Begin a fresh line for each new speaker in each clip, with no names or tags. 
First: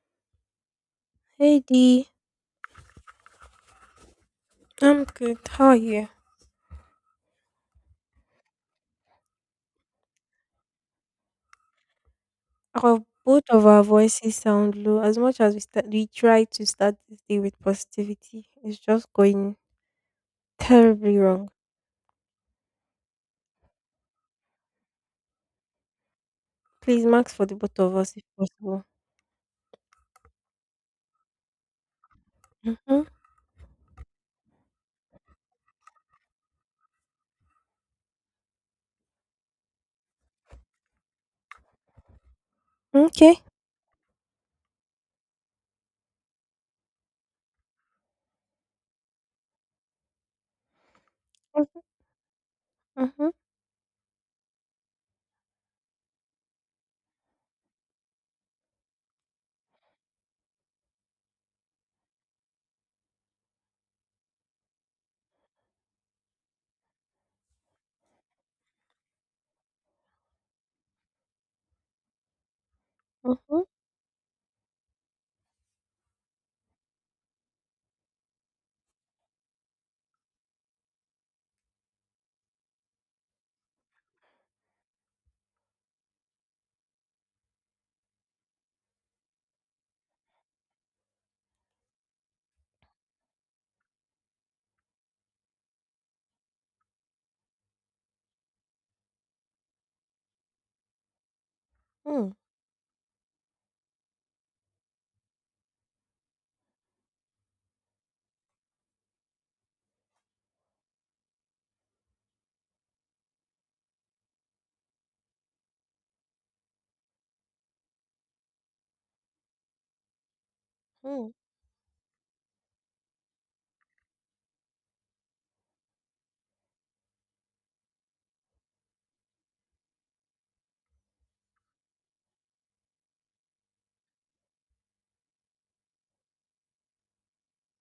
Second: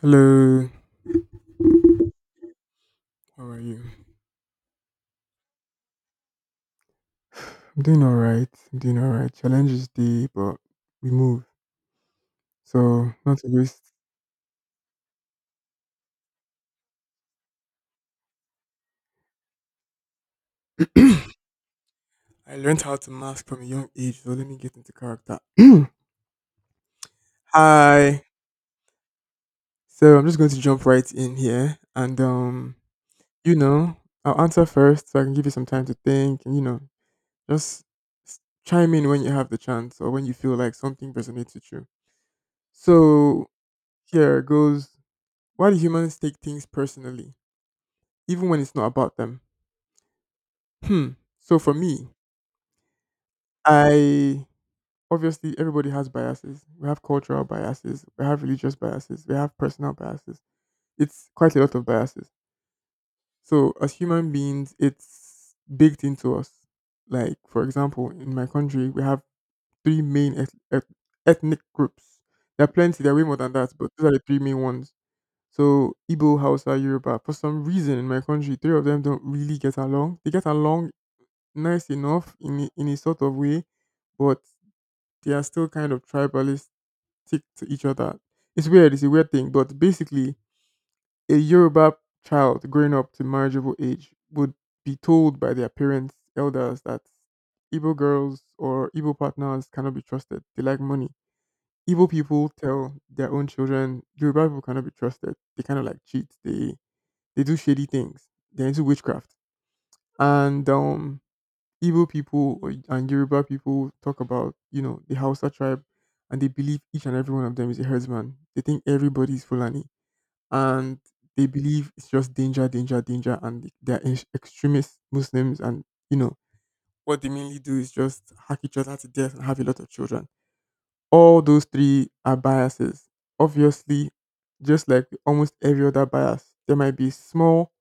Hello,
Hey Dee,
how are you?
I'm good. How are you?
I'm doing all right. I'm doing all right. Challenges day, but we move.
Our
So, not
both
to
of
waste.
our voices sound low. As much as we start, we try to start this day with positivity. It's just going terribly wrong.
I learned how to mask from a young age, so let me get into character.
Please, max for the both of us
Hi.
if possible.
So, I'm just going to jump right in here and
Mm-hmm.
you know, I'll answer first so I can give you some time to think and just chime in when you have the chance or when you feel like something resonates with you.
Okay.
So, here goes. Why do humans take things personally, even when it's not about them? Hmm. So for me,
Mm-hmm.
I obviously everybody has biases. We have cultural biases, we have religious biases, we have personal biases. It's quite a lot of biases. So as human beings, it's baked into us. Like for example, in my country, we have three main ethnic groups. There are plenty. There are way more than
Mm-hmm.
that, but those are the three main ones. So Igbo, Hausa, Yoruba. For some reason in my country, three of them don't really get along. They get along nice enough in a sort of way, but they are still kind of tribalistic to each other. It's weird. It's a weird thing, but basically, a Yoruba child growing up to marriageable age would be told by their parents, elders, that Igbo girls or Igbo partners cannot be trusted. They like money. Igbo people tell their own children Yoruba people cannot be trusted. They kind of like cheat. They do shady things. They're into witchcraft. And Igbo people or, and Yoruba people talk about, the Hausa tribe, and they believe each and every one of them is a herdsman. They think everybody is Fulani, and
Mm-hmm.
they believe it's just danger, danger, danger, and they're extremist Muslims, and you know what they mainly do is just hack each other to death and have a lot of children. All those three are biases. Obviously, just like almost every other bias, there might be small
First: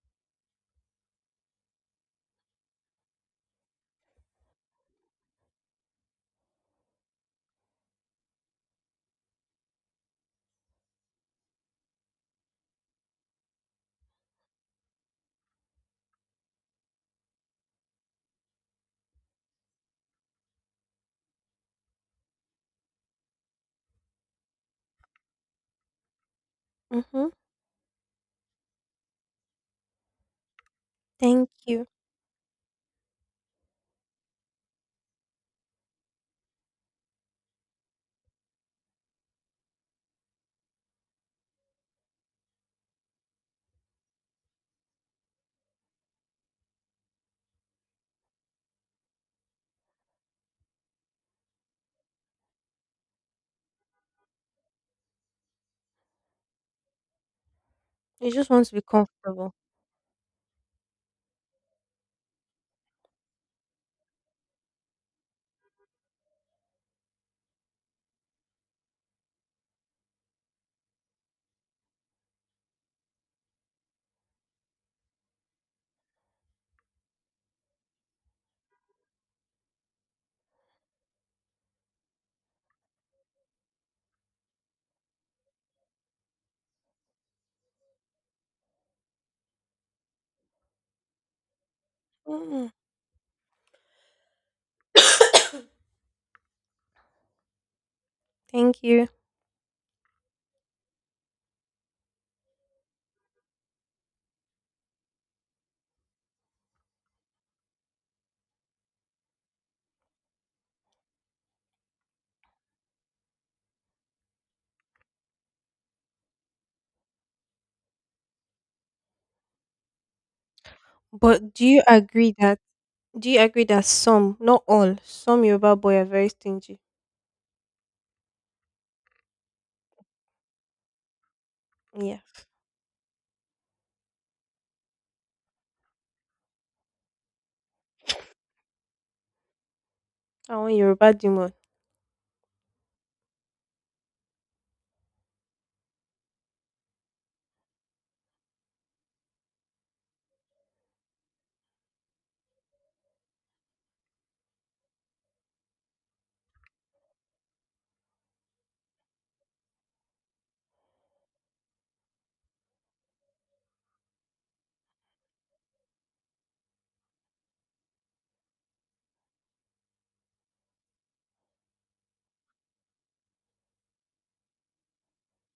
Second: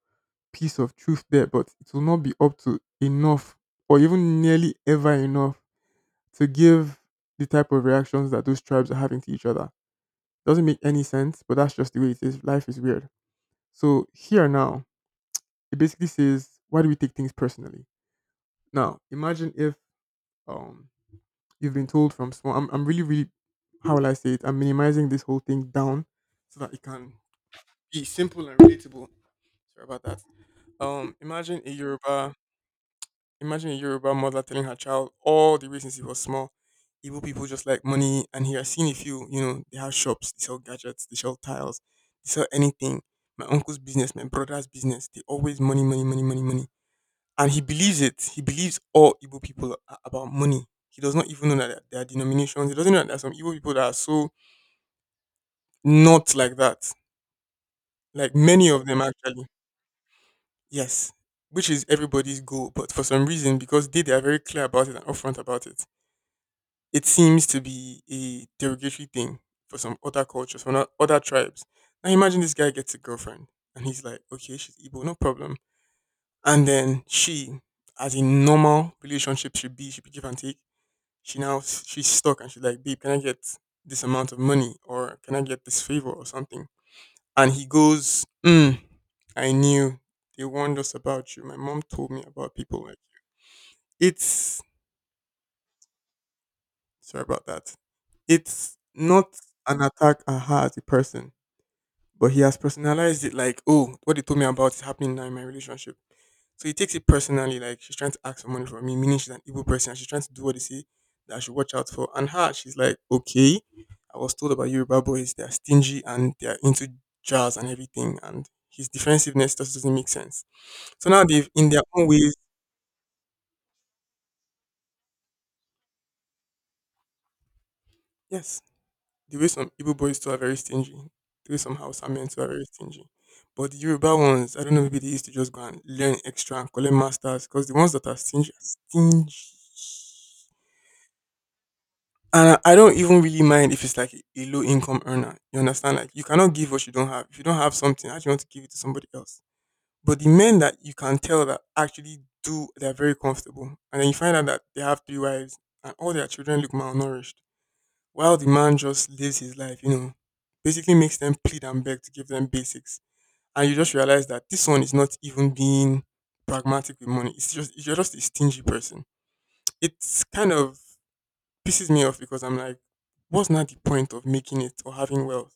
piece of truth there, but it will not be up to enough or even nearly ever enough to give the type of reactions that those tribes are having to each other. Doesn't make any sense, but that's just the way it is. Life is weird. So here now, it basically says, why do we take things personally? Now, imagine if um you've been told from small I'm really, really how will I say it? I'm minimizing this whole thing down so that it can
Mm-hmm.
be simple and relatable. Sorry about that. Um
Thank
imagine a
you.
Yoruba Imagine a Yoruba mother telling her child all the reasons he was small. Igbo people just like money, and here I've seen a few. You know, they have shops, they sell gadgets, they sell tiles, they sell anything. My uncle's business, my brother's business, they always money, money, money, money, money. And he believes it. He believes all Igbo people are about money. He does not even know that there are denominations. He doesn't know that there are some Igbo people that are so not like that.
You
Like
just want
many
to be
of them, actually.
comfortable.
Yes. Which is everybody's goal. But for some reason, because they are very clear about it and upfront about it, it seems to be a derogatory thing for some other cultures, for not other tribes. Now imagine this guy gets a girlfriend and he's like, okay, she's Igbo, no problem. And then she, as a normal relationship should be give and take. She now she's stuck and she's like, babe, can I get this amount of money or can I get this favor or something? And he goes, mm, I knew they warned us about you. My mom told me about
Mm.
people like it's Sorry about that. It's
Thank you.
not an attack at her as a person, but he has personalized it like, oh, what they told me about is happening now in my relationship. So he takes it personally, like she's trying to ask for money from me, meaning she's an evil person. And she's trying to do what they say that I should watch out for. And her, she's like, okay, I was told about Yoruba boys, they're stingy and they're into jazz and everything. And his defensiveness just doesn't make sense. So now they've,
But do
in their
you
own
agree
ways,
that? Do you agree that some, not all, some Yoruba boy are very stingy?
yes, the way some Igbo boys too are very stingy. The way some Hausa
Yeah,
men too are very stingy. But the Yoruba ones, I don't know, maybe they used to just go and learn extra and collect masters because the ones that are stingy are stingy.
I want Yoruba demon.
And I don't even really mind if it's like a low income earner. You understand? Like you cannot give what you don't have. If you don't have something, how do you want to give it to somebody else? But the men that you can tell that actually do, they're very comfortable. And then you find out that they have three wives and all their children look malnourished while the man just lives his life, you know, basically makes them plead and beg to give them basics. And you just realize that this one is not even being pragmatic with money. It's just you're just a stingy person. It's kind of pisses me off because I'm like, what's not the point of making it or having wealth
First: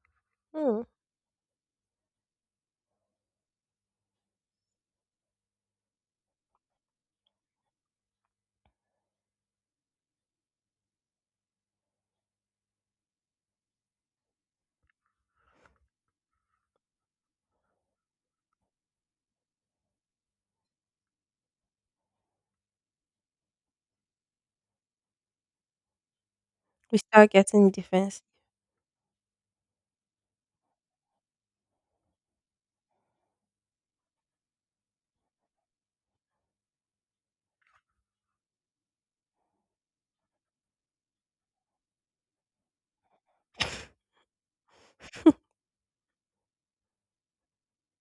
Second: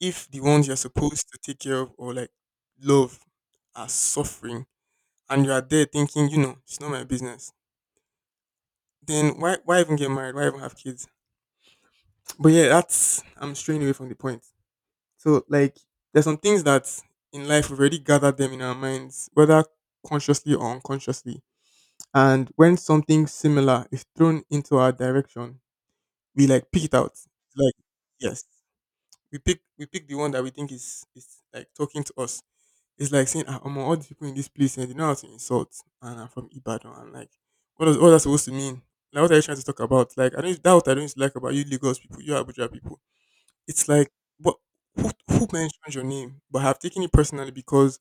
if the ones you're
Mm.
supposed to take care of or like love are suffering and you are there thinking, you know, it's not my business. Then why even get married? Why even have kids? But yeah, that's I'm straying away from the point. So like there's some things that in life we've already gathered them in our minds, whether consciously or unconsciously. And when something similar is thrown into our direction, we like pick it
We
out.
start getting
Like
defense.
yes, we pick the one that we think is like talking to us. It's like saying, ah, among all the people in this place, and they know how to insult, and I'm from Ibadan. I'm like, what does all that supposed to mean? Like, what are you trying to talk about? Like, I don't that what I don't like about you, Lagos people, you Abuja people it's like, but who mentioned your name? But I've taken it personally because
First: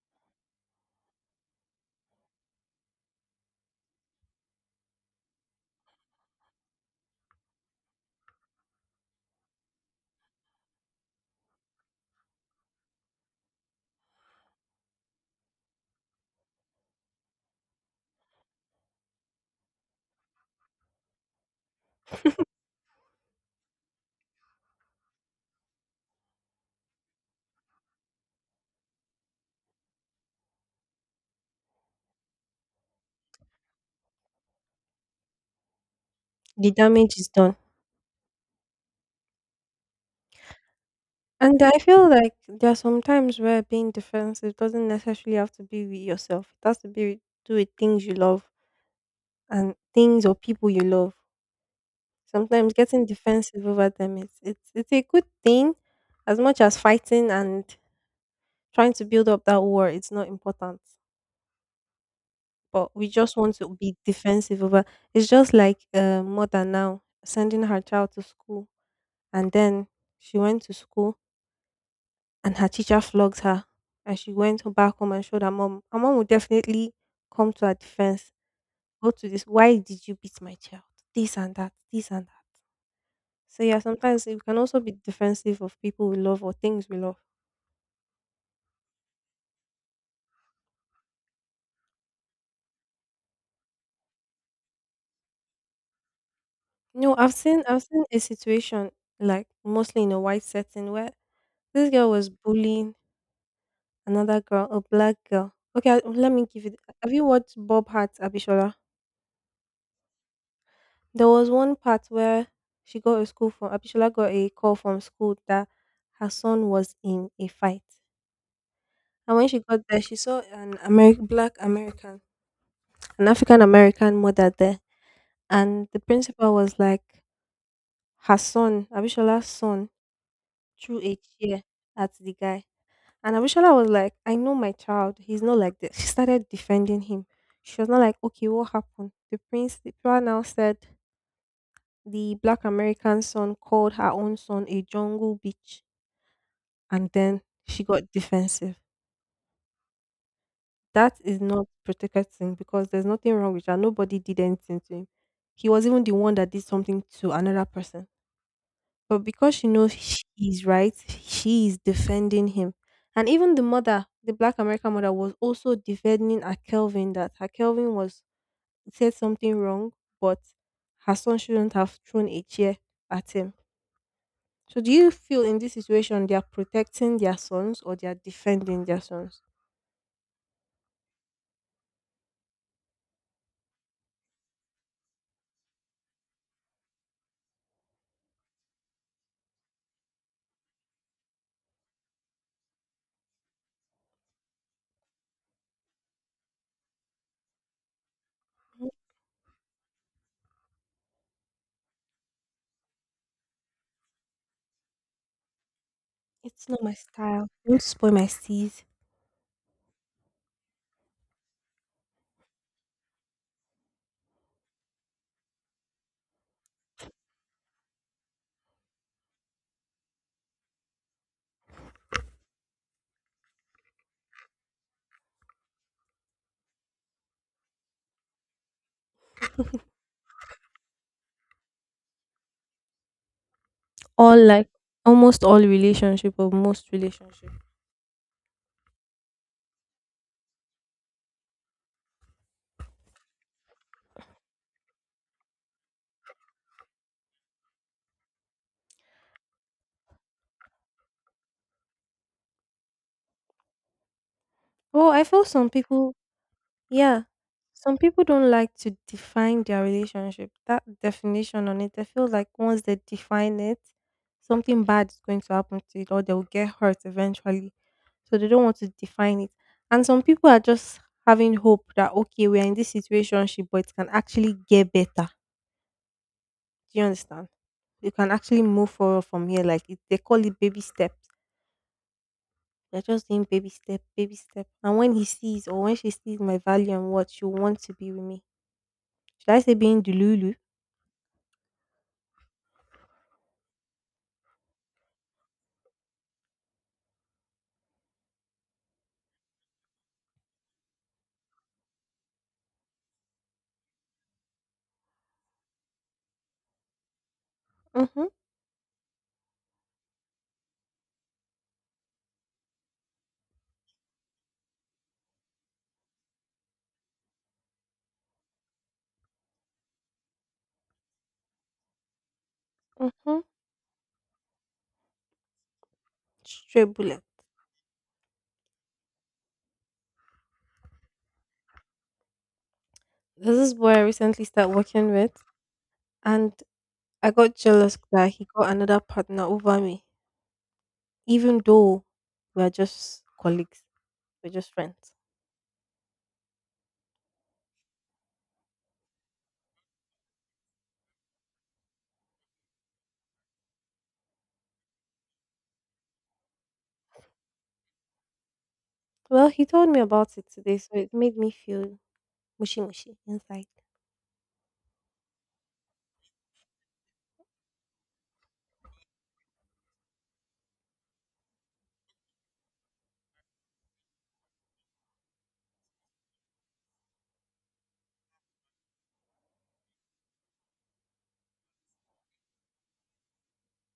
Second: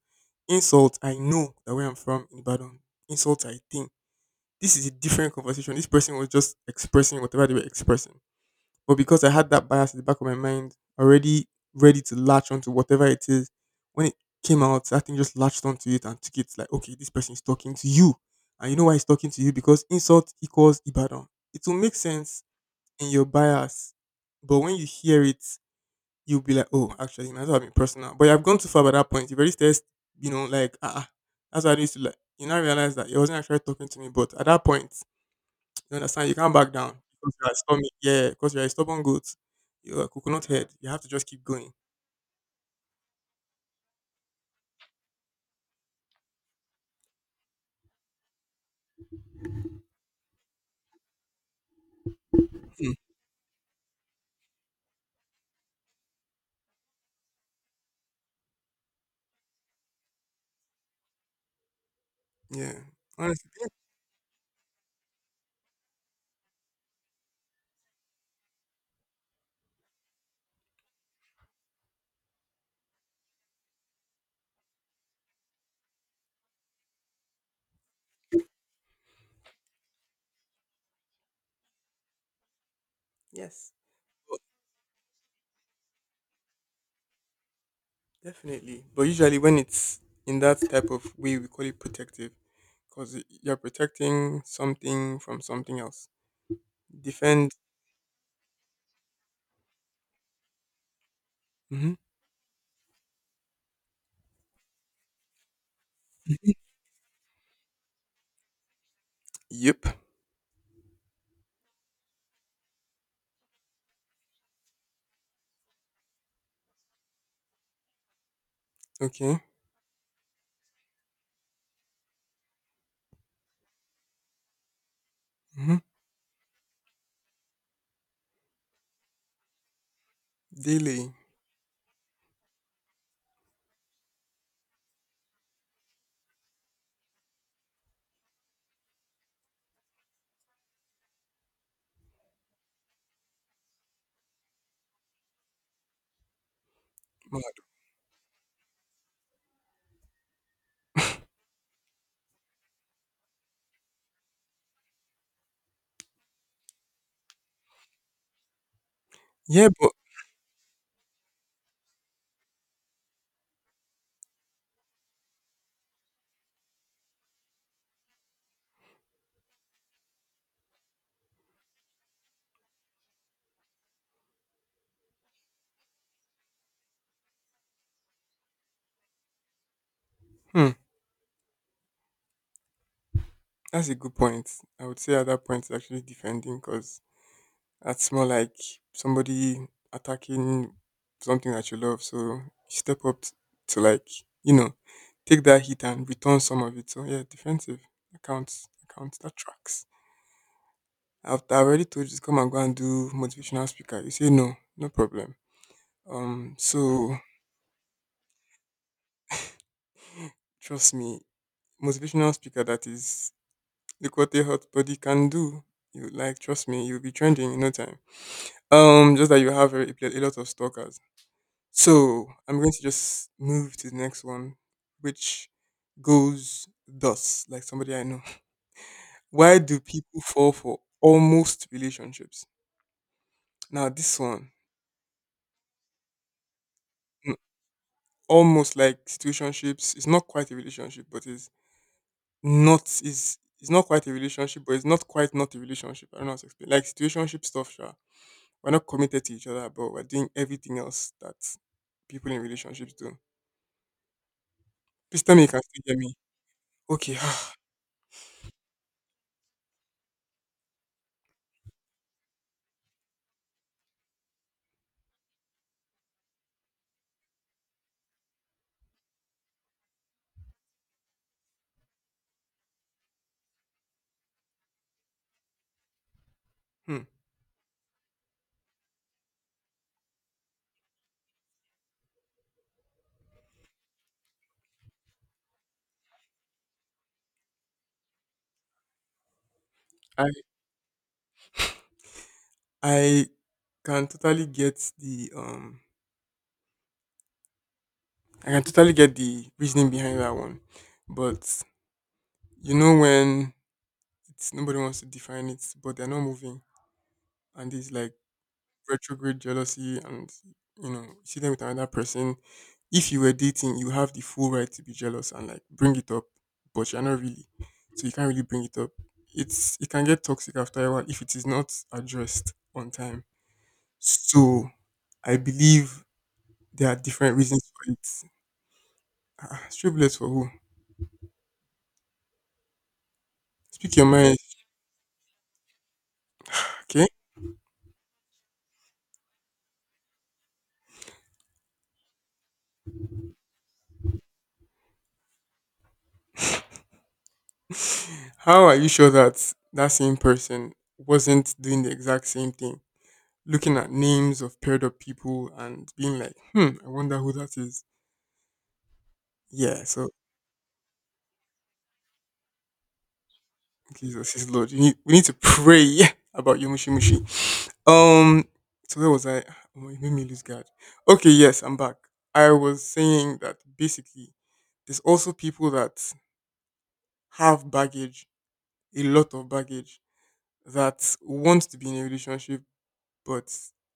insult. I know that where I'm from in Ibadan, insult. I think this is a different conversation. This person was just expressing whatever they were expressing. But because I had that bias in the back of my mind, already ready to latch onto whatever it is, when it came out, that thing just latched onto it and took it like, okay, this person is talking to you. And you know why he's talking to you? Because insult equals Ibadan. It will make sense in your bias. But when you hear it you'll be like, oh, actually, now that I've been personal. But you have gone too far by that point. You've already started, you know, like, that's what I used to like. You now realize that you wasn't actually talking to me. But at that point, you understand, you can't
The
back down
damage is
because you're
done.
stubborn. Yeah, because you're a stubborn goat. You're a coconut head. You have to just keep
And I
going.
feel like there are some times where being defensive doesn't necessarily have to be with yourself. It has to do with things you love and things or people you love. Sometimes
Hmm.
getting defensive over them is it's a good thing as much as fighting and trying to build up that war, it's not important.
Yeah.
But we just
Honestly,
want
yeah,
to be defensive over it's just like a mother now sending her child to school, and then she went to school and her teacher flogged her, and she went back home and showed her mom. Her mom would definitely come to her defense. Go to this. Why did you beat my child? This and that, this and that. So
yes,
yeah, sometimes we can also be defensive of people we love or things we love.
definitely. But usually when it's in that type of way, we call it protective because you're protecting something from something else.
No, I've
Defend.
seen I've seen a situation like mostly in a white setting where this
Hmm.
girl was bullying another girl, a black girl. Okay, I- let me give it. Have you watched Bob Hart Abishola?
Yep.
There was one part where she got a school from Abishola got a call from school that her son was in a fight, and
Okay.
when she got there, she saw an American, black American, an African American mother there,
Hmm.
and the principal was like her son, Abishala's son, threw
Daily.
a chair at the guy. And Abishala was like, I know my child. He's not like this. She started defending him. She was not like, okay, what happened? The Pura now said the black American son called her own son a jungle bitch. And then she got defensive. That is not protecting because there's nothing wrong with her. Nobody did anything to him. He was even the one that did something to another person. But because she
Yeah, but
knows she's right, she is defending him. And even the mother, the black American mother, was also defending her Kelvin, that her Kelvin was said something wrong, but her son shouldn't have thrown a chair at him. So do you feel in this situation they are protecting their sons or they are defending their sons?
hmm, that's a good point. I would say at that point it's actually defending because that's more like somebody attacking something that you love. So you step up to like you know take that hit and return some of it. So yeah, defensive that counts. Counts. That tracks. I already told you to come and go and do motivational speaker. You say no, no problem. Um,
It's not my
so
style. Don't spoil my seas.
trust me, motivational speaker that is look what a hot body can do. You like trust me, you'll be trending in no time. Just that you have a lot of stalkers. So I'm going to just move to the next one, which goes thus, like somebody I know. Why do people fall for almost relationships? Now this
All
one,
like almost all relationship or most
mm,
relationship.
almost like situationships, it's not quite a relationship, but it's not is it's not quite a relationship, but it's not quite not a relationship. I don't know how to explain. Like situationship stuff, sure. We're not committed to each other, but we're doing everything else that people in relationships do.
Well,
Please
I
tell me
feel
you can
some
still hear me.
people.
Okay.
Yeah. Some people don't like to define their relationship. That definition on it, they feel like once they define it, something bad is going to happen to it or they'll get hurt eventually. So they don't want to define it. And some people are just having hope that okay, we're in this situation, but it can actually get better. Do
Hmm.
you understand? You can actually move forward from here. Like it, they call it baby steps. They're just doing baby step, baby step. And when he sees or when she sees my value and what she wants to be with me, should I say being
I
delulu?
I can totally get the I can totally get the reasoning behind that one. But when it's nobody wants to define it, but they're not moving, and it's like
Mhm.
retrograde jealousy and, you know, you see them with another person. If you were dating, you have the full right to be jealous and like bring it up, but you're not really. So you can't really bring it up. It can get toxic after a while if it is not addressed on time.
Mhm.
So I believe there
Straight
are
bullet.
different reasons for it. Ah, stray bullets for who?
There's this boy
Speak
I
your mind.
recently started working with, and
Okay.
I got jealous that he got another partner over me, even though we are just colleagues, we're just friends.
How are you sure that that same person wasn't doing the exact same thing? Looking at names of paired up people and being like, hmm, I wonder who that is.
Well, he
Yeah,
told me
so
about it today, so it made me feel mushy mushy inside.
Jesus is Lord. You need, we need to pray about your mushy mushy. Um, so where was I? Ah, oh, it made me lose guard. Okay, yes, I'm back. I was saying that basically, there's also people that have baggage, a lot of baggage, that want to be in a relationship, but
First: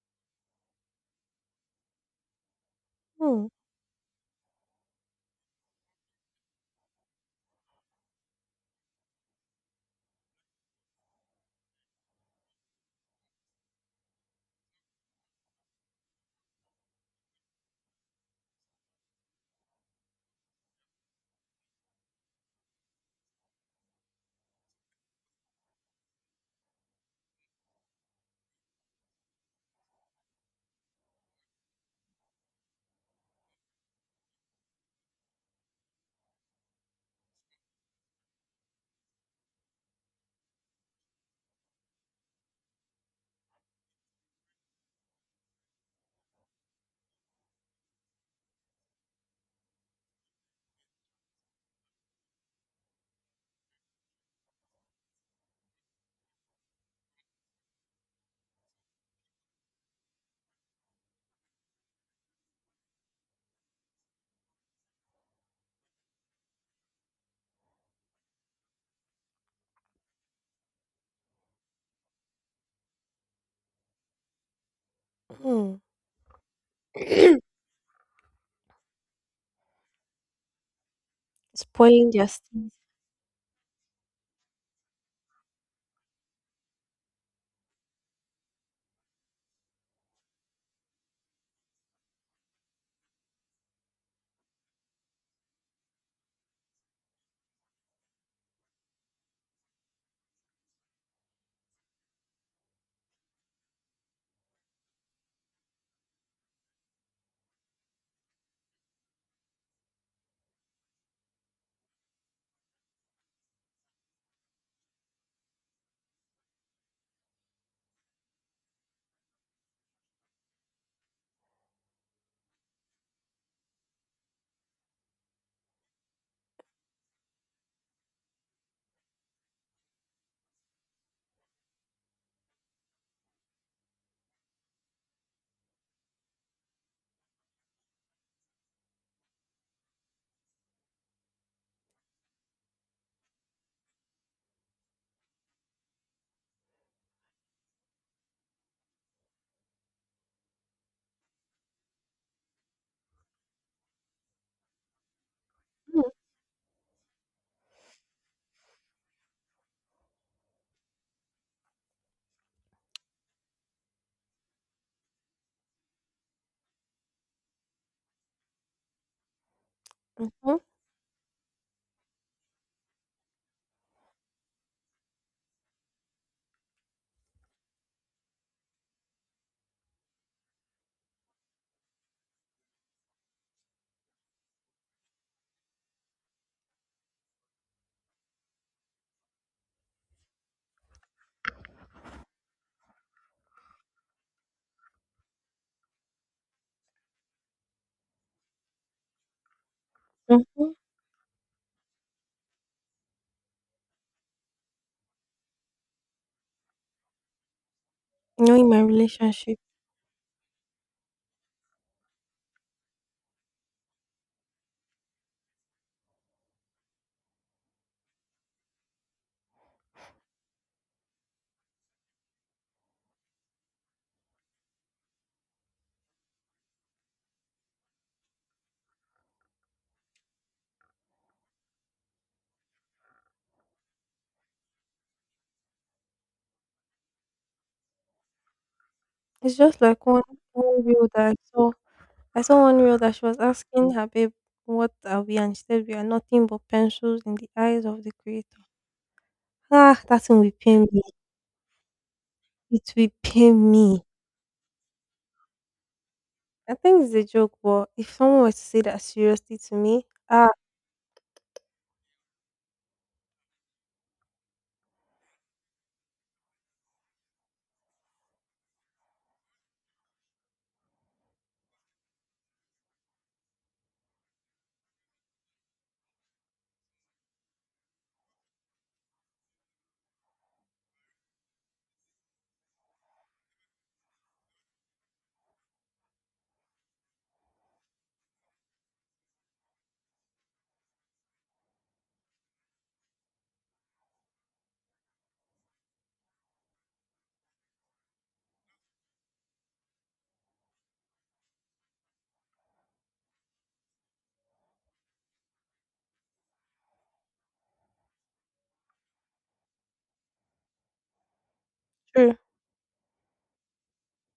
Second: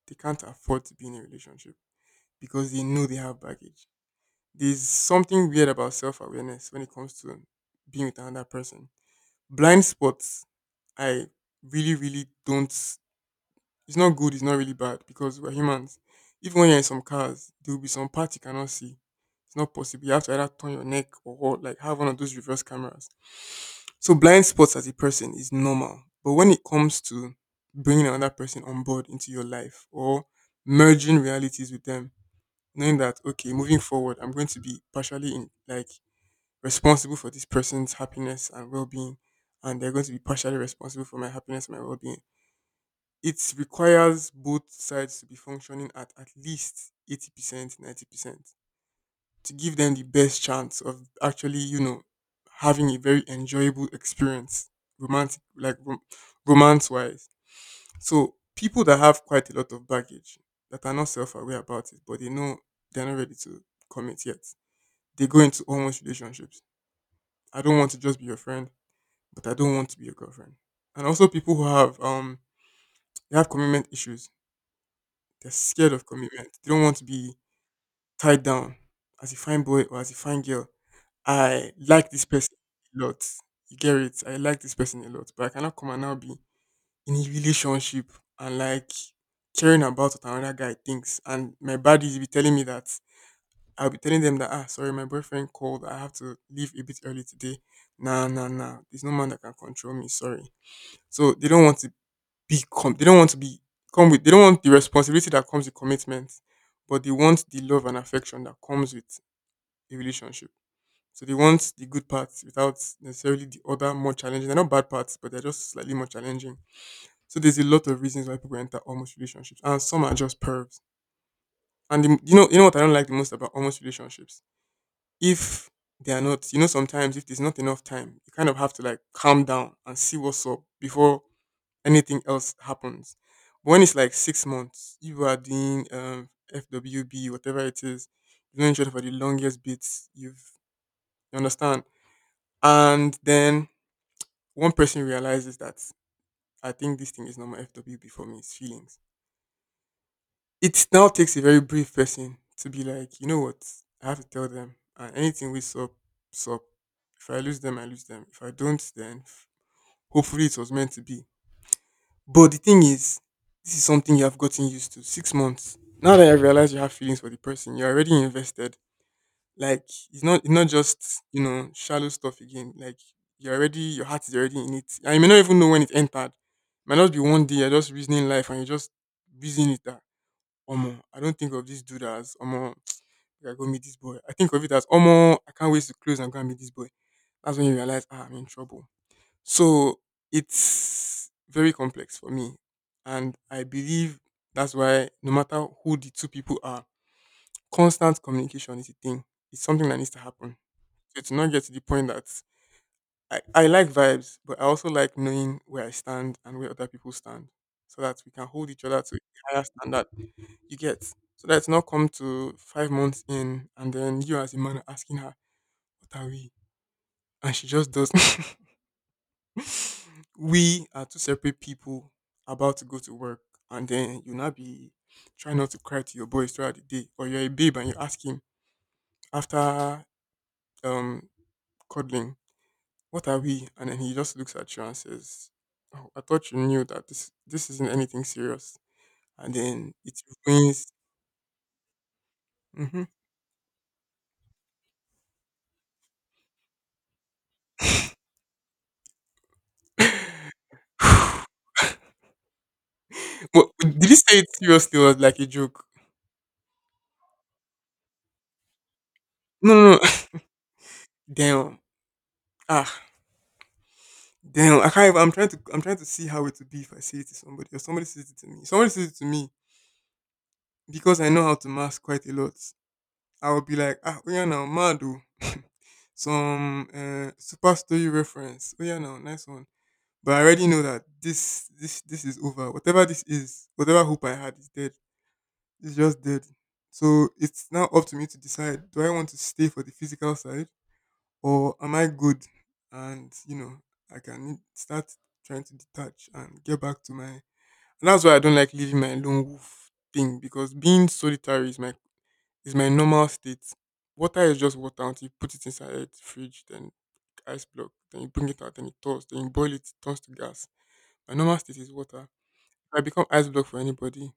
they can't afford to be in a relationship because they know they have
Mm.
baggage. There's something weird about self awareness when it comes to being with another person. Blind spots, I really, really don't it's not good, it's not really bad because we're humans. Even when you're in some cars, there will be some parts you cannot see. It's not possible. You have to either turn your neck or like have one of those reverse cameras. So blind spots as a person is normal. But when it comes to bringing another person on board into your life or merging realities with them, knowing that, okay, moving forward, I'm going to be partially in, like responsible for this person's happiness and well being, and they're going to be partially responsible for my happiness and my well being, it requires both sides to be functioning at least 80%, 90% to give them the best chance of actually, you know, having a very enjoyable experience, romantic, like romance wise. So people that have quite a lot of baggage, that are not self aware about it, but they know they're not ready to commit yet, they go into almost relationships. I don't want to just be your friend, but I don't want to be your girlfriend. And also, people who have, they have commitment issues. They're
Mm.
scared of commitment. They don't want to be tied down. As a fine boy or as a fine girl, I like
Spoiling
this person
justice.
a lot. You get it? I like this person a lot, but I cannot come and now be in a relationship and like caring about what another guy thinks. And my buddies be telling me that I'll be telling them that, ah, sorry, my boyfriend called, I have to leave a bit early today. Nah, nah, nah. There's no man that can control me. Sorry. So they don't want to they don't want to be come with they don't want the responsibility that comes with commitment, but they want the love and affection that comes with a relationship. So they want the good parts without necessarily the other more challenging. They're not bad parts, but they're just slightly more challenging. So there's a lot of reasons why people enter almost relationships, and some are just pervs. And the, you know what I don't like the most about almost relationships? If they are not, you know, sometimes if there's not enough time, you kind of have to like calm down and see what's up before anything else happens. But when it's like 6 months, you are doing FWB, whatever it is, you've known each other for the longest bits, you understand? And then one person realizes that I think this thing is not my FWB, for me it's feelings. It now takes a very brief person to be like, you know what, I have to tell them, and anything we sup,
Mm.
sup. If I lose them, I lose them. If I don't, then hopefully it was meant to be. But the thing is, this is something you have gotten used to. 6 months. Now that you realize you have feelings for the person, you're already invested. Like, it's not it's
Mm-hmm.
not just, you know, shallow stuff again. Like, you're already, your heart is already in it. And you may not even know when it entered. Might not be one day you're just reasoning life and you're just reasoning it that, omo, I don't think of this dude as, omo, I go meet this boy. I think of it as, omo, I can't wait to close and go and meet this boy. That's when you realize, ah, I'm in trouble. So it's very complex for me. And I believe that's why no matter who the two people are, constant communication is a thing. It's something that needs to happen.
Mm-hmm.
So to not get to the point that I like vibes, but I also like knowing where I stand and where other people stand. So that we can
Knowing
hold
my
each other to a
relationship.
higher standard, you get. So that it's not come to 5 months in and then you as a man are asking her, "What are we?" And she just does we are two separate people about to go to work, and then you now be trying not to cry to your boys throughout the day. Or you're a babe and you ask him after um cuddling, "What are we?" And then he just looks at you and says, "Oh, I thought you knew that this isn't anything serious," and
It's just
then
like
it
one, one
ruins.
reel that I saw. I saw one reel
Hmm.
that she was asking her babe, what are we? And she said, we are nothing but pencils in the eyes of the creator. Ah, that thing will pain me. It will
But
pain me.
did he say it seriously or like a joke?
I think it's a joke, but if someone were to say that seriously
No,
to
no, no.
me, ah,
Damn. Ah, damn, I can't even, I'm trying to see how it would be if I say it to somebody or somebody says it to me. If somebody says it to me, because I know how to mask quite a lot, I will be like, ah, oh yeah now, Madu. Some super story reference. Oh yeah now, nice one. But I already know that this is over. Whatever this is, whatever hope I had is dead. It's just dead. So it's now up to me to decide, do I want to stay for the physical side or am I good? And you know, I can start trying to detach and get back to my. And that's why I don't like leaving my lone wolf thing, because being solitary is my normal state. Water is just water until you put it inside the fridge, then ice block, then you bring it out, then it thaws, then you boil it, it turns to gas. My normal state is water.
true.
If I become ice block for anybody,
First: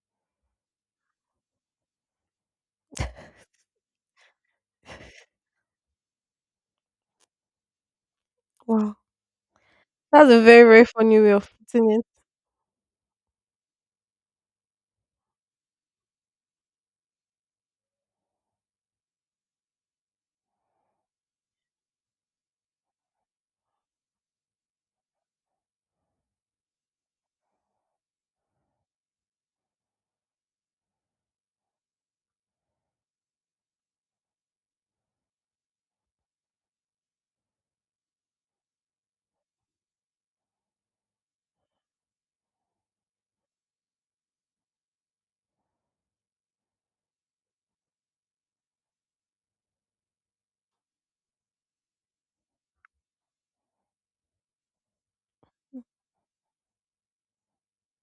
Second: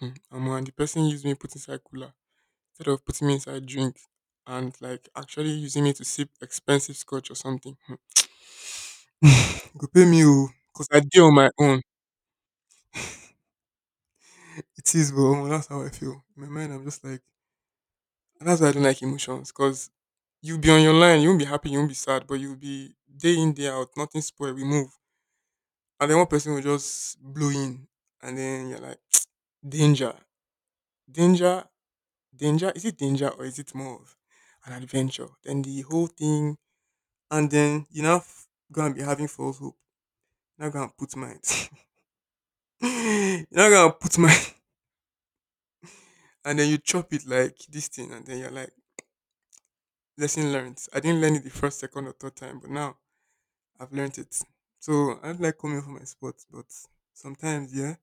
hmm, I'm one. The person used me, put inside cooler instead of putting me inside drink and like actually using me to sip expensive scotch or something. Hmm.
Wow.
Go pay me
That's a
oh,
very, very
because I
funny
did
way
on
of
my own.
putting it.
It is, but omo, that's how I feel. In my mind, I'm just like, and that's why I don't like emotions, because you'll be on your line, you won't be happy, you won't be sad, but you'll be day in, day out, nothing spoiled, we move. And then one person will just blow in, and then you're like, danger, danger, danger. Is it danger or is it more of an adventure? Then the whole thing, and then you now gonna be having false hope. You're not gonna put mine. You're not gonna put mine. And then you chop it like this thing, and then you're like, lesson learned. I didn't learn it the first, second, or third time, but now I've learned it. So I don't like coming for my sports, but sometimes, yeah,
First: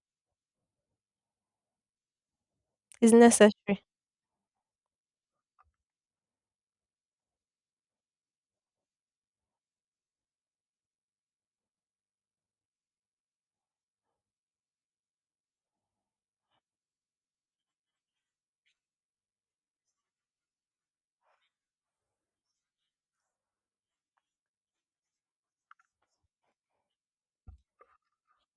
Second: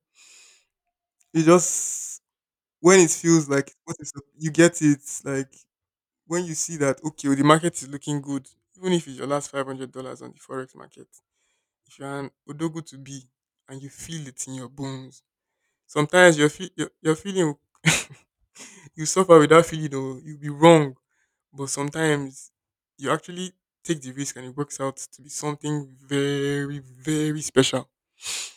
you just when it
It's
feels like
necessary.
what is, you get it, like when you see that okay, well, the market is looking good, even if it's your last $500 on the forex market, if you're an odogo to be and you feel it in your bones, sometimes your feeling will you suffer with that feeling though. You'll be wrong. But sometimes you actually take the risk and it works out to be something very, very special.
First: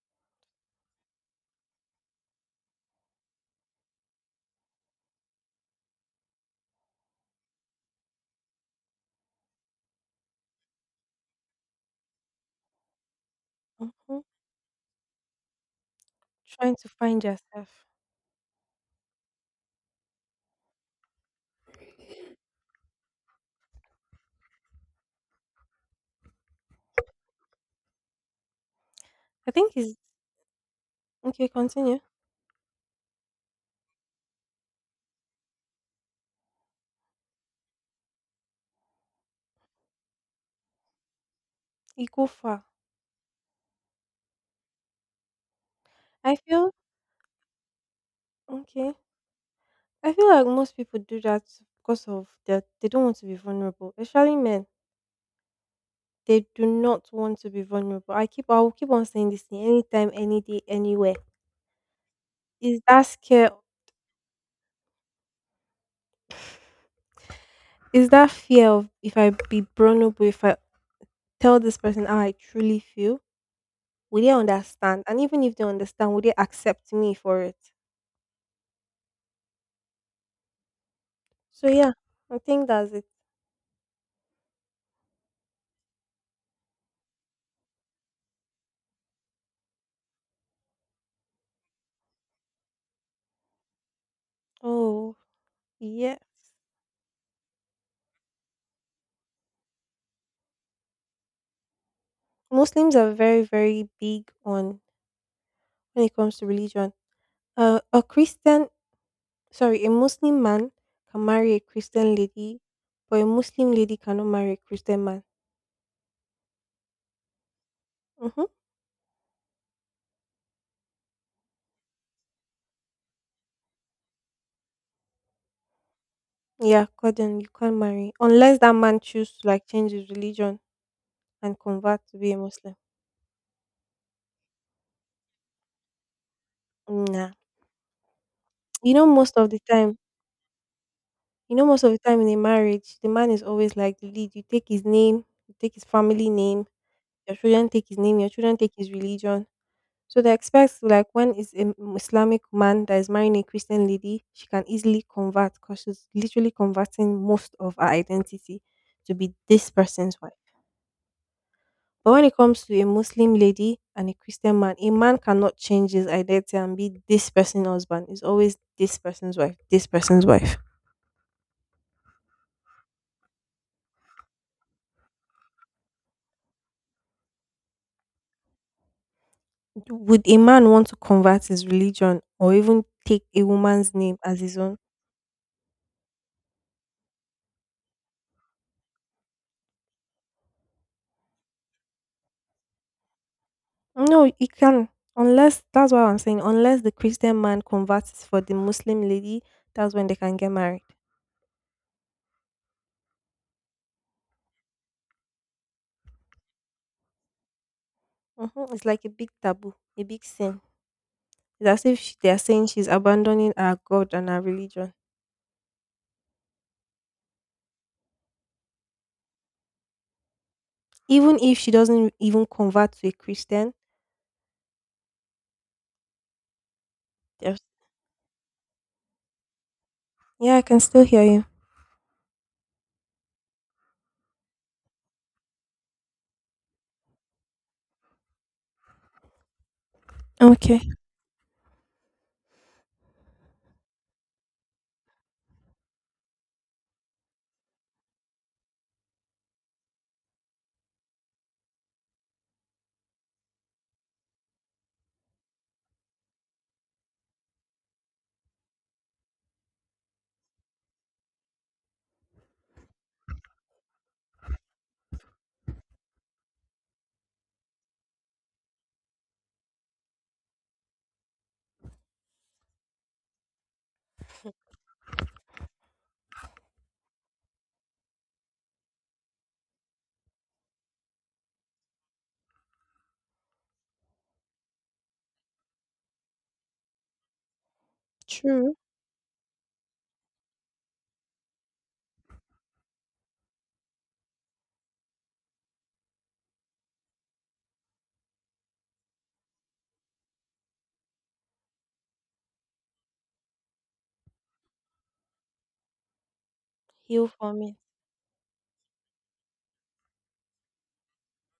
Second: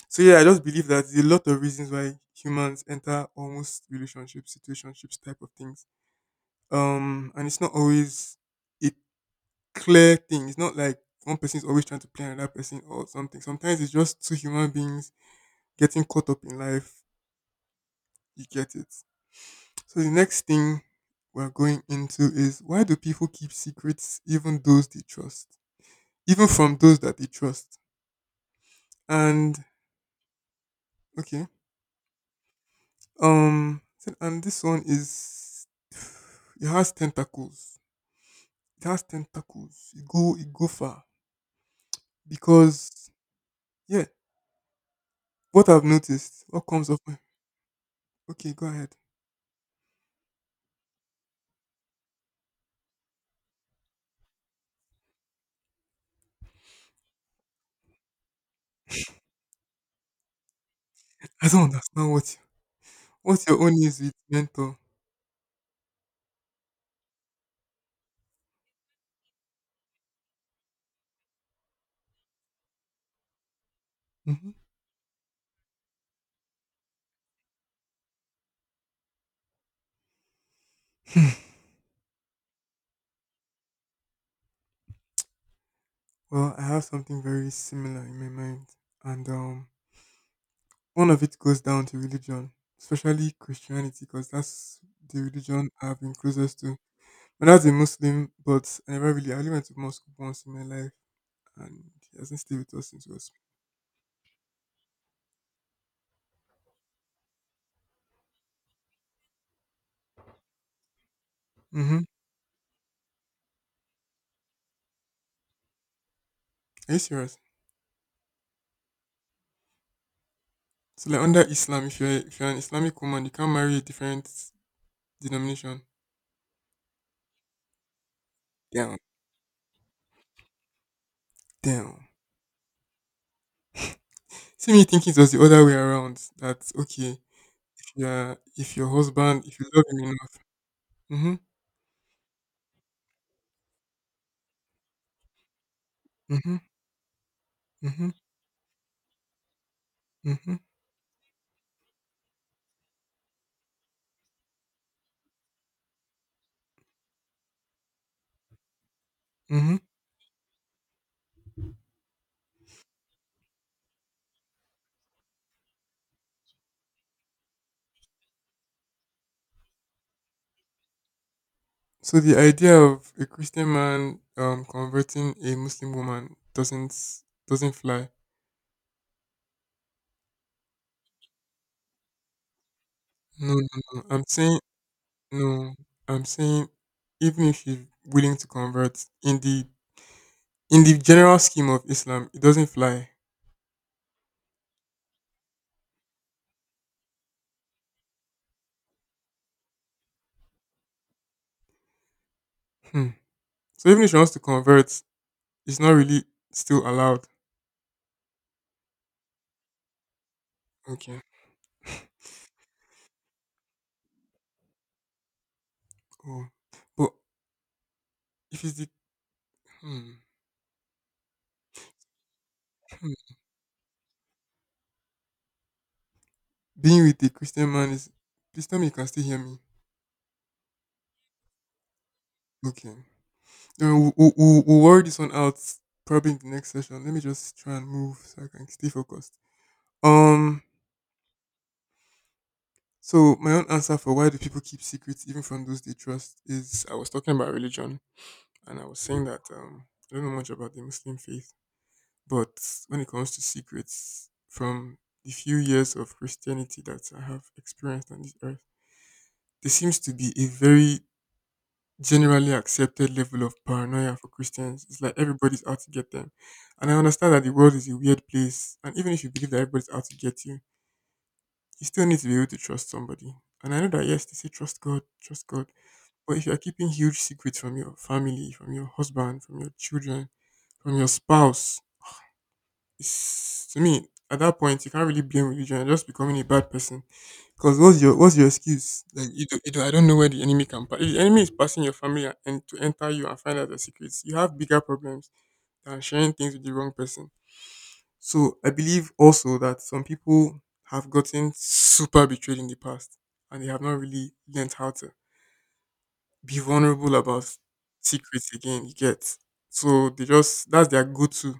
So yeah, I just believe that there's a lot of reasons why humans enter almost relationships, situationships type of things. And it's not always a clear thing. It's not like one person is always trying to play another person or something. Sometimes it's
Mhm.
just two human beings getting caught up in
Trying to
life.
find yourself.
You get it. So the next thing we're going into is, why do people keep secrets even those they trust? Even from those that they trust.
I
And
think it's
okay.
okay. Continue.
Um, and this one is it has tentacles. It has tentacles. It go far.
You go far.
Because yeah, what I've
I
noticed, what
feel
comes up my okay, go
okay.
ahead.
I feel like most people do that because of that they don't want to be vulnerable, especially men. They do not want to be vulnerable. I will keep on saying this thing anytime, any day, anywhere.
I don't understand what you,
Is that
what
scare?
your own is with mentor.
Is that fear of if I be vulnerable? If I tell this person how I truly feel, will they
Hmm.
understand? And even if they understand, will they accept me for it? So yeah, I think that's it.
Well, I have something very similar in my mind. And one of it goes down to religion, especially Christianity, because that's
Oh,
the religion I've been
yes.
closest to. When I was a Muslim, but I never really, I only went to mosque once in my life, and it hasn't stayed with us
Muslims
since
are
it was.
very, very big on when it comes to religion. Uh, a Christian, a Muslim man can marry a
Mm-hmm.
Christian lady, but a Muslim lady cannot marry a Christian man.
Are you serious?
Mm-hmm.
So, like, under Islam, if you're an Islamic woman, you can't marry a different denomination.
Yeah, according you can't marry unless that
Damn.
man choose to like change his religion and convert
Damn.
to be a Muslim.
See me thinking it was the other way around. That okay,
Nah,
if you're if your
you know most
husband,
of
if
the
you love
time
him enough. Mm-hmm.
you know, most of the time in a marriage, the man is always like the lead. You take his name, you take his family
Mm-hmm.
name, your children take his
Mm-hmm.
name, your children take his religion. So they
Mm-hmm.
expect like when is an Islamic man that is marrying a Christian lady, she can easily convert because she's literally converting most of her identity to be this
Mm-hmm.
person's wife. But when it comes to a Muslim lady and a Christian man, a man cannot change his identity and be this person's husband. It's always this person's wife, this person's wife.
So the idea of a Christian man converting a Muslim woman doesn't fly.
Would a man want to convert his religion or even take a
No, no,
woman's
no.
name
I'm
as his
saying
own?
no. I'm saying even if she's willing to convert in the general scheme of Islam, it doesn't fly.
No, he can. Unless, that's why I'm saying, unless the Christian man converts for the Muslim lady, that's when they can get married.
Hmm. So even if she wants to convert, it's not really still allowed.
Hmm. It's like a big taboo, a big sin.
Okay,
It's as if she- they are saying she's abandoning her God and her religion.
cool. But if it's the hmm,
Even if she doesn't even convert to a
hmm.
Christian,
being with the
there's
Christian man is, please tell me you can still hear me.
yeah, I can still hear you.
Okay. No, we'll worry this one out probably in the next session. Let me just try and move so I can stay focused. Um,
Okay.
so my own answer for why do people keep secrets even from those they trust is I was talking about religion and I was saying that I don't know much about the Muslim faith, but when it comes to secrets from the few years of Christianity that I have experienced on this earth, there seems to be a very generally accepted level of paranoia for Christians. It's like everybody's out to get them. And I understand that the world is a weird place. And even if you believe that everybody's out to get you, you still need to be able to trust somebody. And I know that, yes, they say trust God, trust God. But if you are keeping huge secrets from your family, from your husband, from your children, from your spouse, it's, to me, at that point, you can't really blame religion. You're just becoming a bad person. Because what's your
True.
excuse? Like you do, I don't know where the enemy can pass. If the enemy is passing your family and to enter you and find out the secrets, you have bigger problems than sharing things with the wrong person. So I believe also that some people have gotten super betrayed in the past and they have not really learned how to be vulnerable
Heal
about
for me.
secrets again. You get so they just that's their go-to.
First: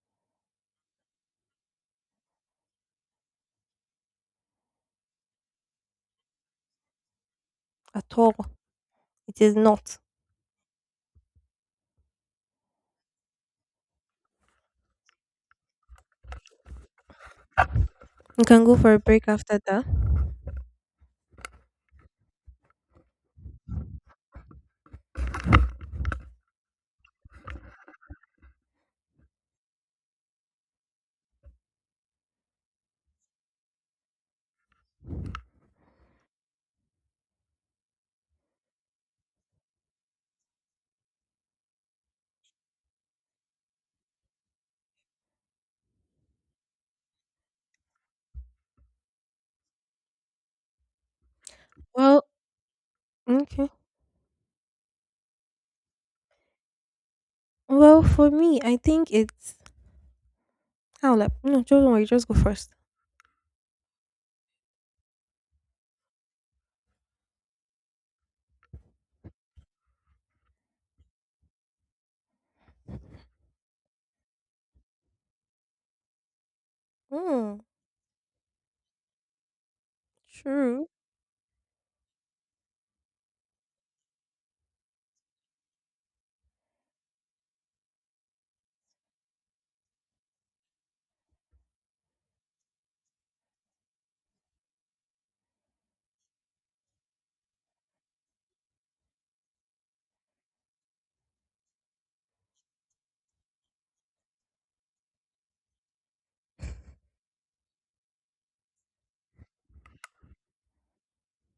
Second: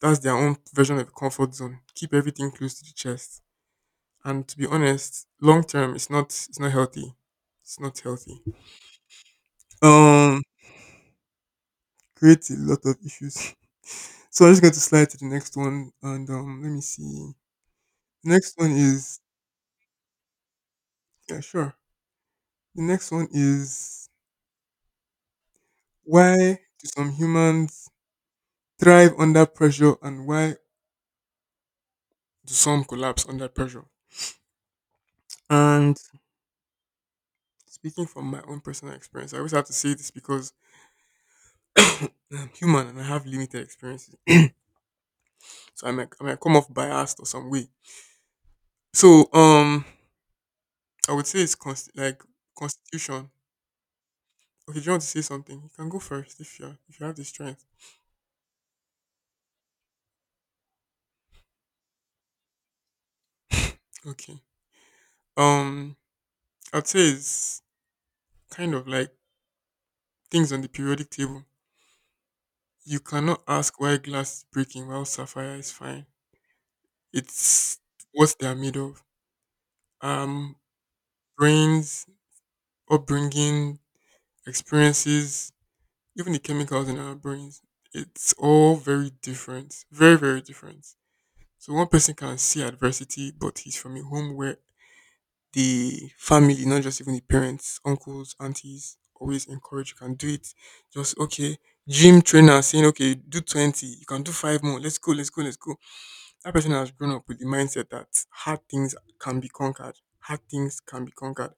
That's their own version of comfort zone. Keep everything close to the chest. And to be honest, long term it's not healthy. It's not
At all.
healthy.
It is not.
Um creates a lot of issues. So I'm just going to slide to the next one and let me see.
You
Next
can
one
go for a
is
break after that.
yeah, sure. The next one is why do some humans thrive under pressure and why do some collapse under pressure? And speaking from my own personal experience, I always have to say this because I'm human and I have limited experiences. So I might come off biased or some way. So I would say it's like
Well,
constitution.
okay.
Okay, do you want to say something? You can go first if you have the strength.
Well, for me, I think it's how like no, just don't worry, just go first.
Okay. Um, I'd say it's kind of like things on the periodic table. You cannot ask why glass is breaking while sapphire is fine.
Mm,
It's what they are made of. Um,
true.
brains, upbringing, experiences, even the chemicals in our brains. It's all very different. Very very different. So one person can see adversity, but he's from a home where the family, not just even the parents, uncles, aunties, always encourage you can do it. Just okay, gym trainer saying, okay, do 20, you can do five more. Let's go, let's go, let's go. That person has grown up with the mindset that hard things can be conquered, hard things can be conquered.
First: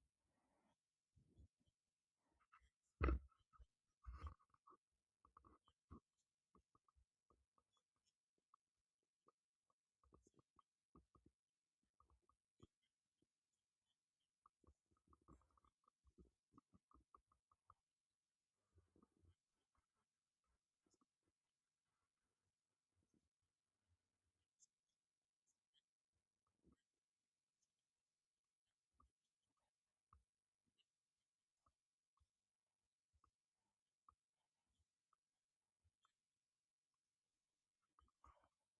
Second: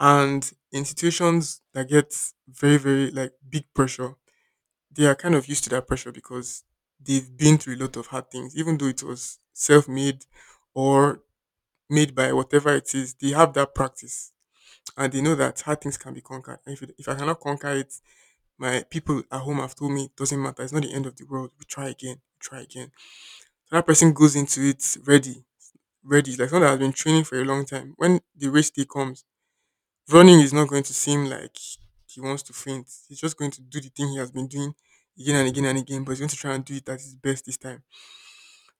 And in situations that get very, very like big pressure, they are kind of used to that pressure because they've been through a lot of hard things, even though it was self made or made by whatever it is, they have that practice and they know that hard things can be conquered. And if, it, if I cannot conquer it, my people at home have told me it doesn't matter. It's not the end of the world. We try again. We try again. So that person goes into it ready, ready. Like someone that has been training for a long time. When the race day comes, running is not going to seem like he wants to faint. He's just going to do the thing he has been doing again and again and again, but he's going to try and do it at his best this time.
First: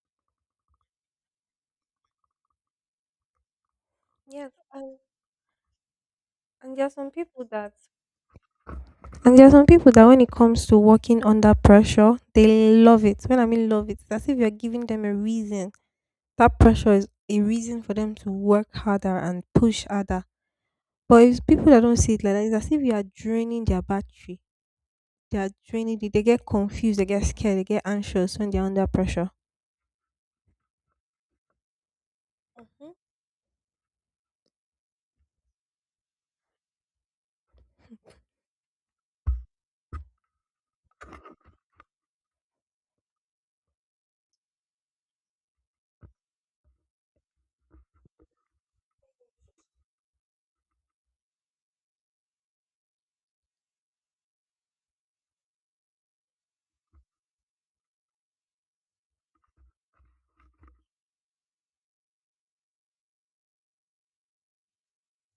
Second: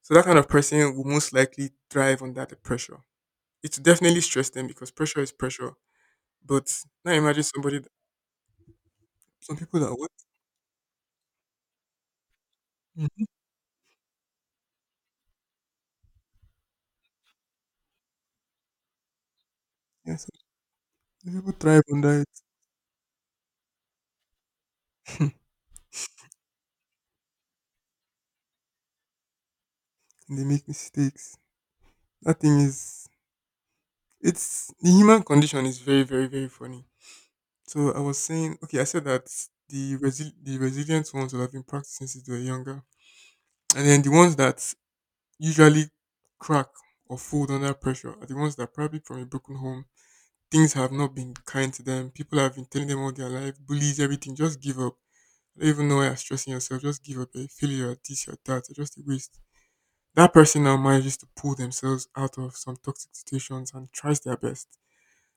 So that kind of person will most likely thrive under the pressure. It will definitely stress
Yes,
them because pressure is pressure. But
and there are some
now imagine
people that
somebody,
and there are
some
some
people
people
that
that
what?
when it comes to working under pressure, they love it. When I mean love it, it's as if you're giving them a reason. That pressure is a reason for them to work harder and push
Yeah,
harder.
so
But it's
people
people that
thrive
don't
on
see it
that.
like that, it's as if you are draining their battery. They are draining it. They get confused. They get scared. They get anxious when they're under pressure.
And they make mistakes. That thing
Mhm.
is, it's the human condition is very, very, very funny. So I was saying, okay, I said that the the resilient ones will have been practicing since they were younger, and then the ones that usually crack or fold under pressure are the ones that probably from a broken home. Things have not been kind to them. People have been telling them all their life, bullies, everything. Just give up. I don't even know why you're stressing yourself. Just give up. You're a failure at this, you're at that. You're just a waste. That person now manages to pull themselves out of some toxic situations and tries their best.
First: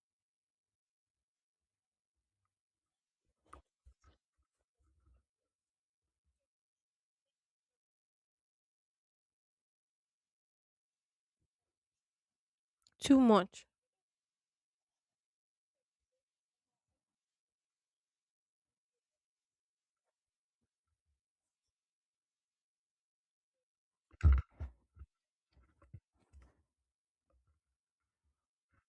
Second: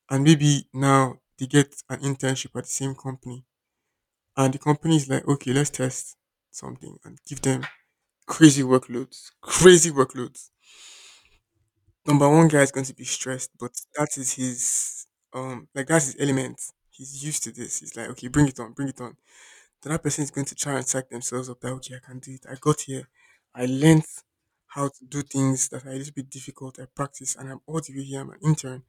And maybe now they get an internship at the same company. And the company is like, okay, let's test something and give them crazy workloads. Crazy workloads. Number one guy is going to be
Too
stressed,
much.
but that is his like that's his element. He's used to this. He's like, okay, bring it on, bring it on. The other person is going to try and psych themselves up that okay, I can do it. I got here. I learned how to do things that are a little bit difficult. I practice and I'm all the way here. I'm an intern.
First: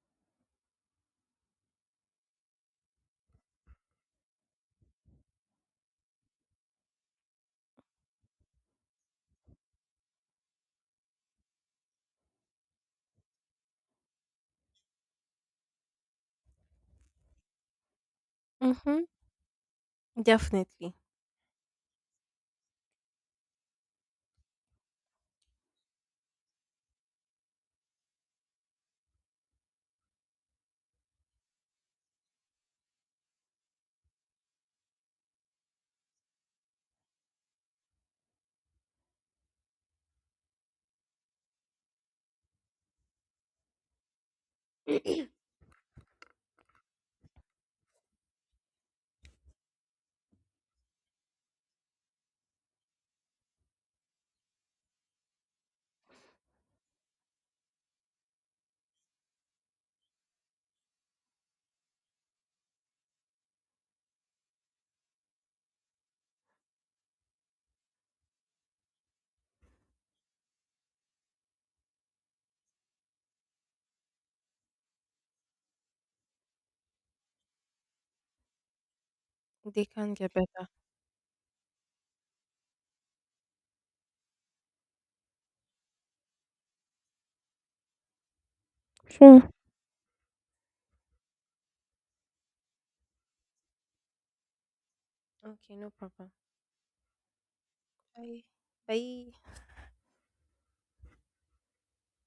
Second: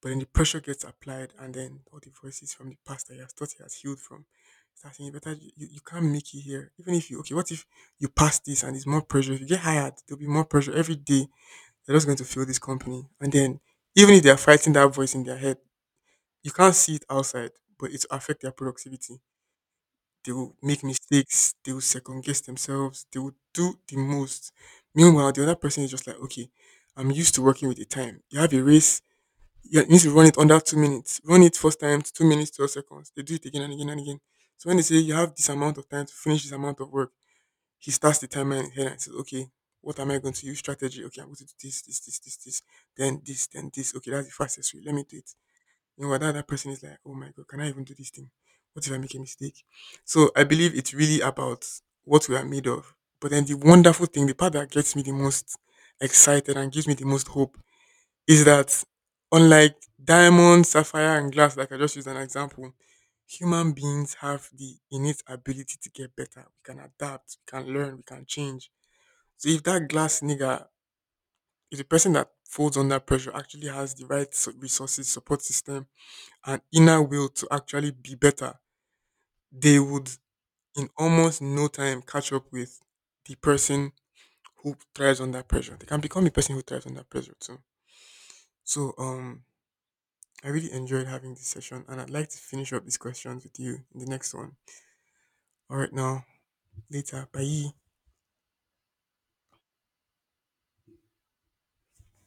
But then the pressure gets applied and then all the voices from the past that you have thought you had healed from start saying, you better you can't make it here. Even if you okay, what if you pass this and there's more pressure? If you get hired, there'll be more pressure every day. They're just going to feel this company. And then even if they are fighting that voice in their head, you can't see it outside, but it affect their
Mm-hmm.
productivity. They will make
Definitely.
mistakes. They will second guess themselves. They will do the most. Meanwhile, the other person is just like, okay, I'm used to working with the time. You have a race. You need to run it under 2 minutes. Run it first time, 2 minutes, 12 seconds. They do it again and again and again. So when they say you have this amount of time to finish this amount of work, he starts the timer in his head and says, okay, what am I going to use? Strategy. Okay, I'm going to do this, this, this, this, this, then this, then this. Okay, that's the fastest way. Let me do it. You know, what that other person is like, oh my God, can I even do this thing? What if I make a mistake? So I believe it's really about what we are made of. But then the wonderful thing, the part that gets me the most excited and gives me the most hope is that unlike diamond, sapphire, and glass, like I just used an example, human beings have the innate ability to get better. We can adapt, we can learn, we can change. So if that glass nigga, if the person that folds under pressure actually has the right resources, support system, an inner will to actually be better, they
They
would
can get better.
in almost no time catch up with the person who thrives under pressure. They can become a person who thrives under pressure too. So
Sure.
I really enjoyed having this session and I'd like to finish up these questions with you in the next one.
Okay, no
Alright now,
problem.
later. Bye.
Bye. Bye.